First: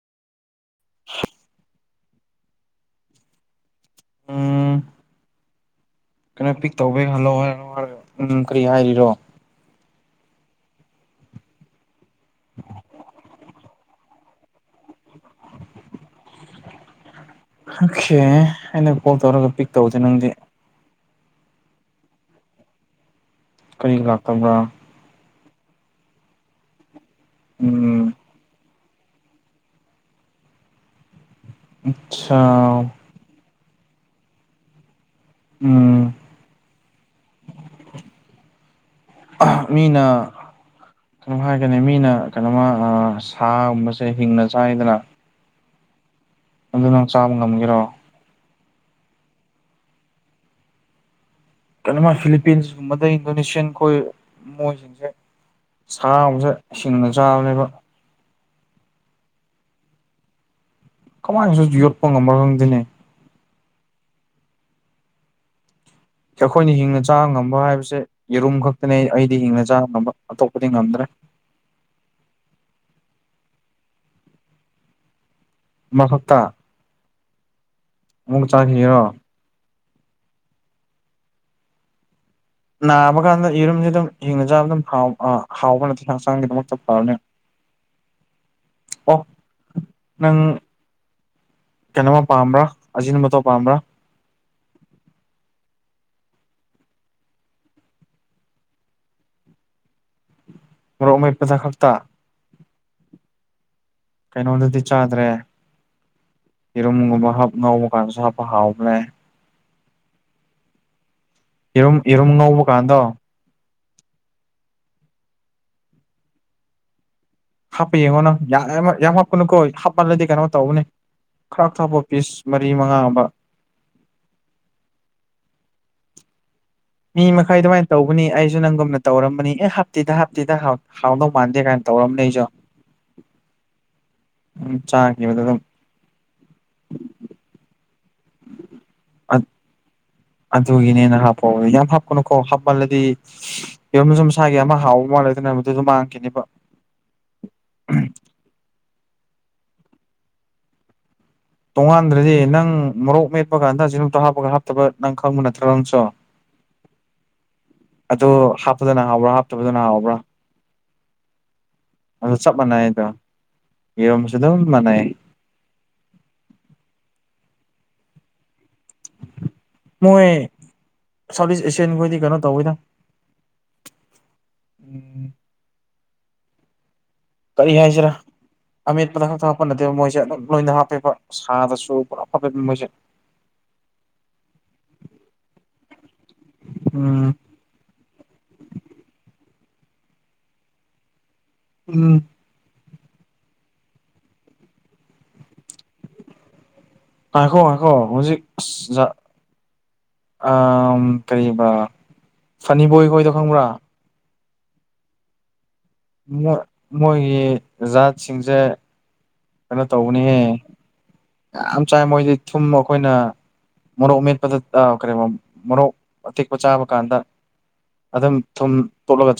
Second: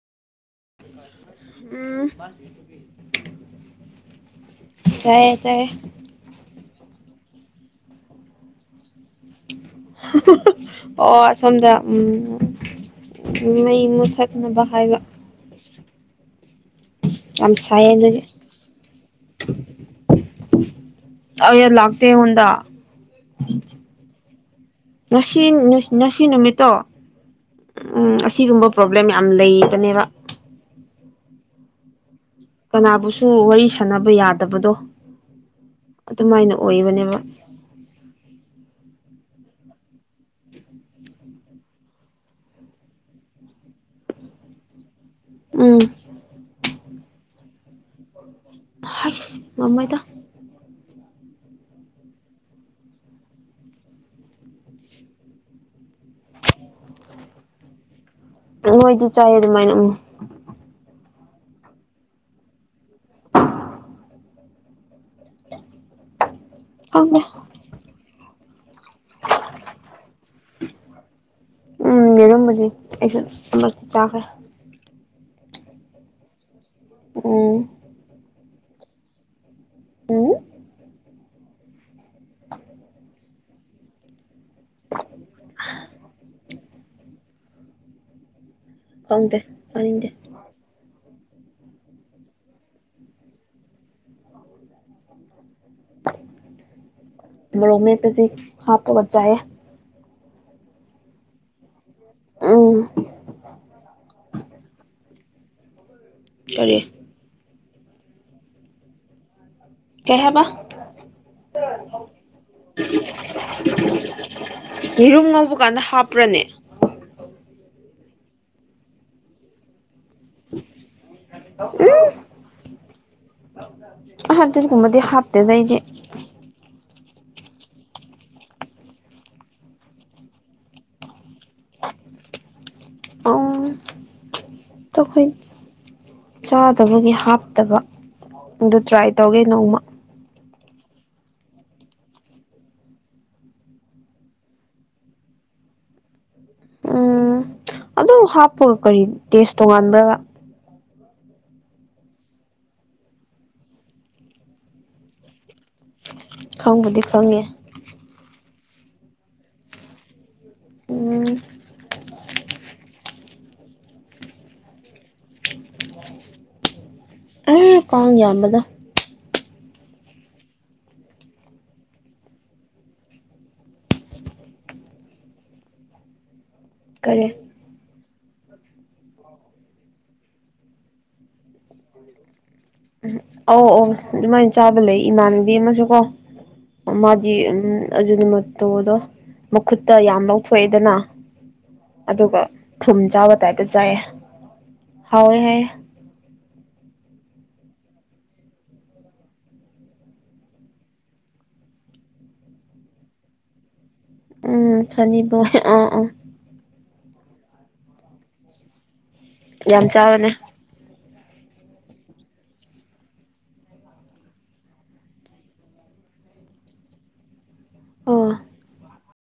ꯎꯝ ꯎꯝ ꯇꯥꯏꯌꯦ ꯇꯥꯏꯌꯦ ꯀꯩꯅꯣ ꯄꯤꯛ ꯇꯧꯕꯩ [unintelligible] ꯀꯔꯤ ꯍꯥꯏꯔꯤꯔꯣ [inaudible] ꯑꯣ ꯑꯁꯣꯝꯗ ꯎꯝ ꯃꯩ ꯃꯨꯊꯠꯅꯕ ꯍꯥꯏꯕ ꯌꯥꯝ ꯁꯥꯏꯌꯦ ꯑꯣꯈꯦ ꯑꯗꯨꯒꯤ ꯑꯩꯅ ꯀꯣꯜ ꯇꯧꯔꯒ ꯄꯤꯛ ꯇꯧꯗꯦ ꯅꯪꯗꯤ ꯑꯌꯥ ꯂꯥꯛꯇꯦ ꯑꯩꯉꯣꯟꯗ ꯀꯔꯤꯒꯤ ꯂꯥꯛꯇꯕ꯭ꯔꯥ ꯉꯁꯤ ꯉꯁꯤ ꯅꯨꯃꯤꯠꯇꯣ ꯎꯝ ꯑꯁꯤꯒꯨꯝꯕ ꯄ꯭ꯔꯣꯕ꯭ꯂꯦꯝ ꯌꯥꯝ ꯂꯩꯕꯅꯦꯕ ꯑꯠꯁꯥ ꯀꯅꯥꯕꯨꯁꯨ ꯋꯥꯔꯤ ꯁꯥꯟꯅꯕ ꯌꯥꯗꯕꯗꯣ ꯎꯝ ꯑꯗꯨꯃꯥꯏꯅ ꯑꯣꯏꯕꯅꯦꯕ [inaudible] ꯃꯤꯅ ꯀꯩꯅꯣ ꯍꯥꯏꯒꯅꯤ ꯃꯤꯅ ꯀꯩꯅꯣꯃ ꯑ ꯁꯥꯒꯨꯝꯕꯁꯦ ꯍꯤꯡꯅ ꯆꯥꯏꯗꯅ ꯎꯝ ꯑꯗꯨ ꯅꯪ ꯆꯥꯕ ꯉꯝꯒꯦꯔꯣ ꯍꯥꯏꯁ ꯉꯥꯝꯃꯣꯏꯗ ꯀꯩꯅꯣꯃ ꯐꯤꯂꯤꯄꯤꯟꯁ ꯒꯨꯝꯕꯗꯩ ꯏꯟꯗꯣꯅꯦꯁꯤꯌꯥꯟ ꯈꯣꯏ ꯃꯣꯏꯁꯤꯡꯁꯦ ꯁꯥꯕꯨꯁꯨ ꯍꯤꯡꯅ ꯆꯥꯕꯅꯦꯕ ꯃꯣꯏꯗꯤ ꯆꯥꯏ ꯑꯗꯨꯃꯥꯏꯅ ꯎꯝ ꯀꯃꯥꯏꯅꯁꯨ ꯌꯣꯠꯄ ꯉꯝꯕ꯭ꯔ ꯈꯪꯗꯦꯅꯦ ꯑꯩꯈꯣꯏꯅ ꯍꯤꯡꯅ ꯈꯪꯗꯦ ꯆꯥꯕ ꯉꯝꯕ ꯍꯥꯏꯕꯁꯦ ꯌꯦꯔꯨꯝ ꯈꯛꯇꯅꯦ ꯑꯩꯗꯤ ꯍꯤꯡꯅ ꯆꯥꯕ ꯉꯝꯕ ꯑꯇꯣꯞꯄꯗꯤ ꯉꯝꯗ꯭ꯔꯦ ꯎꯝ ꯌꯥꯔꯨꯝꯕꯗꯤ ꯑꯩꯁꯨ ꯑꯃꯨꯔꯛꯇꯤ ꯇꯥꯈ꯭ꯔꯦ ꯑꯃꯥꯈꯛꯇ ꯎꯝ ꯑꯃꯥꯃꯨꯛ ꯆꯥꯈꯤꯒꯦꯔꯣ ꯎꯝ [inaudible] ꯅꯥꯕ ꯀꯥꯟꯗ ꯌꯦꯔꯨꯝꯁꯦ ꯑꯗꯨꯝ ꯍꯤꯡꯅ ꯆꯥꯕ ꯑꯗꯨꯝ ꯍꯥꯎ ꯍꯥꯎꯕ ꯅꯠꯇꯦ ꯍꯛꯆꯥꯡꯒꯤꯗꯃꯛꯇ ꯐꯥꯕꯅꯤ ꯑꯣ ꯈꯪꯗꯦ ꯆꯥꯅꯤꯡꯗꯦ ꯅꯪ ꯀꯩꯅꯣꯝꯃ ꯄꯥꯝꯕ꯭ꯔꯥ ꯑꯖꯤꯅꯤ ꯃꯣꯇꯣ ꯄꯥꯝꯕ꯭ꯔꯥ ꯃꯔꯣꯃꯦꯠꯄꯗꯥ ꯍꯥꯄꯒꯥ ꯆꯥꯏꯌꯦ ꯃꯔꯣꯛ ꯃꯦꯠꯄꯗ ꯈꯛꯇ ꯑꯝ ꯀꯩꯅꯣꯗꯗꯤ ꯆꯥꯗ꯭ꯔꯦ ꯀꯔꯤ ꯌꯦꯔꯨꯝꯒꯨꯝꯕ ꯍꯥꯞ ꯉꯧꯕ ꯀꯥꯟꯗꯁꯨ ꯍꯥꯞꯄ ꯍꯥꯎꯕ꯭ꯅꯦ ꯀꯩ ꯍꯥꯏꯕꯥ ꯌꯦꯔꯨꯝ ꯌꯦꯔꯨꯝ ꯉꯧꯕ ꯀꯥꯟꯗꯣ ꯌꯦꯔꯨꯝ ꯉꯧꯕ ꯀꯥꯟꯗ ꯍꯥꯞꯄ꯭ꯔꯅꯦ ꯍꯥꯞꯄ ꯌꯦꯡꯉꯣ ꯅꯪ ꯌꯥꯝ ꯍꯥꯞꯄꯅꯨꯀꯣ ꯍꯥꯞꯄꯜꯂꯗꯤ ꯀꯩꯅꯣ ꯇꯧꯕꯅꯤ ꯈꯔ ꯊꯥꯄ ꯄꯤꯁ ꯃꯔꯤ ꯃꯉꯥ ꯑꯃ ꯑꯗꯨꯒꯨꯃꯕꯗꯤ ꯍꯞꯇꯦꯗꯥ ꯑꯩꯗꯤ ꯃꯤ ꯃꯈꯥꯏ ꯑꯗꯨꯃꯥꯏꯅ ꯇꯧꯕꯅꯤ ꯑꯩꯁꯨ ꯅꯪꯒꯨꯝꯅ ꯇꯧꯔꯝꯕꯅꯤ ꯑꯦ ꯍꯥꯞꯇꯤꯗ ꯍꯥꯞꯇꯤꯗ ꯍꯥꯎꯗꯧ ꯃꯥꯟꯗꯦ ꯀꯥꯏꯅ ꯇꯧꯔꯝꯅꯦ ꯑꯩꯁꯨ ꯎꯝ ꯎꯝ ꯑꯩꯈꯣꯏ ꯆꯥꯈꯤꯕꯗ ꯑꯗꯨꯝ ꯆꯥꯗꯕꯒꯤ ꯍꯥꯞꯇꯕ ꯑꯗꯨ ꯇ꯭ꯔꯥꯏ ꯇꯧꯒꯦ ꯅꯣꯡꯃ ꯑꯗꯨꯒꯤꯅꯦꯅ ꯍꯥꯞꯄꯑꯣ ꯌꯥꯝ ꯍꯥꯞꯀꯅꯨꯀꯣ ꯍꯥꯞꯃꯜꯂꯗꯤ ꯌꯦꯔꯨꯝꯁꯨ ꯃꯁꯥꯒꯤ ꯑꯃ ꯍꯥꯎꯕ ꯃꯥꯜꯂꯗꯅ ꯃꯗꯨꯁꯨ ꯃꯥꯡꯈꯤꯅꯦꯕ ꯎꯝ ꯑꯗꯨ ꯍꯥꯞꯄꯒ ꯀꯔꯤ ꯇꯦꯁ ꯇꯣꯉꯥꯟꯕ꯭ꯔ ꯇꯣꯡꯉꯥꯟꯗ꯭ꯔꯗꯤ ꯅꯪ ꯃꯔꯣꯛ ꯃꯦꯠꯄꯀꯟꯗ ꯌꯦꯔꯨꯝ ꯇꯥꯪ ꯍꯥꯞꯄꯒ ꯍꯥꯞꯇꯕ ꯅꯪ ꯈꯪꯕ ꯅꯠꯇꯦ ꯈꯪꯕꯨꯗꯤ ꯈꯪꯉꯦ ꯑꯗꯨ ꯍꯥꯞꯄꯗꯅ ꯍꯥꯎꯕ꯭ꯔꯥ ꯍꯥꯞꯇꯕꯗꯅ ꯍꯥꯎꯕ꯭ꯔꯥ ꯎꯝ ꯑꯣ ꯆꯞ ꯃꯥꯟꯅꯩꯗꯣ ꯌꯦꯔꯣꯝꯁꯨ ꯑꯗꯨꯝ ꯃꯥꯟꯅꯩ ꯑ ꯄꯥꯡ ꯌꯥꯝꯕꯗꯣ ꯃꯣꯏ ꯁꯥꯎꯠ ꯏꯁ ꯑꯦꯁꯤꯌꯥꯟ ꯈꯣꯏꯗꯤ ꯀꯩꯅꯣ ꯇꯧꯋꯤꯗ ꯎꯝ ꯀꯔꯦ ꯀꯔꯤ ꯍꯥꯏꯁꯤꯔꯥ ꯑꯃꯦꯠꯄꯗ ꯈꯛꯇꯪ ꯍꯥꯞꯄ ꯅꯠꯇꯦꯕ ꯃꯣꯏꯁꯦ ꯑꯗꯨꯝ ꯂꯣꯏꯅ ꯍꯥꯞꯄꯦꯕ ꯁꯥꯗꯁꯨ ꯄꯨꯔꯥ ꯑꯐꯕꯦ ꯃꯤ ꯃꯣꯏꯁꯦ ꯎ ꯑꯧ ꯑꯧ ꯑꯗꯨꯃꯥꯏꯅ ꯆꯥꯕ ꯂꯩ ꯏꯃꯥꯟꯅꯕꯤ ꯑꯃꯁꯨꯀꯣ ꯃꯥꯗꯤ ꯎꯝ ꯑꯖꯤꯅꯤ ꯃꯇꯣꯗꯣ ꯃꯈꯨꯠꯇ ꯌꯥꯝ ꯂꯧꯊꯣꯛꯑꯦꯗꯅ ꯎꯝ ꯑꯗꯨꯒ ꯊꯨꯝ ꯆꯥꯕ ꯇꯥꯏꯞꯇ ꯆꯥꯏꯌꯦ ꯍꯋꯦ ꯍꯥꯏ ꯉꯥꯏꯈꯣ ꯉꯥꯏꯈꯣ ꯍꯧꯖꯦꯛ ꯑꯁ ꯖꯥ ꯑ ꯀꯔꯤꯕꯥ ꯐꯟꯅꯤ ꯕꯣꯏ, ꯍꯥꯏꯗꯣ ꯈꯡꯕꯔꯥ ꯎꯝ ꯐꯅꯤ ꯕꯣꯏ ꯑ ꯑ ꯣꯏ ꯃꯣꯏꯒꯤ ꯖꯥꯠꯁꯤꯡꯁꯦ ꯀꯩꯅꯣ ꯌꯥꯝ ꯆꯥꯕꯅꯦ ꯇꯧꯕꯅꯦꯍꯦ ꯌꯥꯝ ꯆꯥꯏ ꯃꯣꯏꯗꯤ ꯊꯨꯝ ꯑꯩꯈꯣꯏꯅ ꯃꯔꯣꯔꯣꯛ ꯃꯦꯠꯄꯗ ꯀꯔꯤꯕꯥ ꯃꯔꯣꯔꯣꯛ ꯑꯇꯦꯛꯄ ꯆꯥꯕ ꯀꯥꯟꯗ ꯑꯣ ꯑꯗꯨꯝ ꯊꯨꯝ ꯇꯣꯂꯒ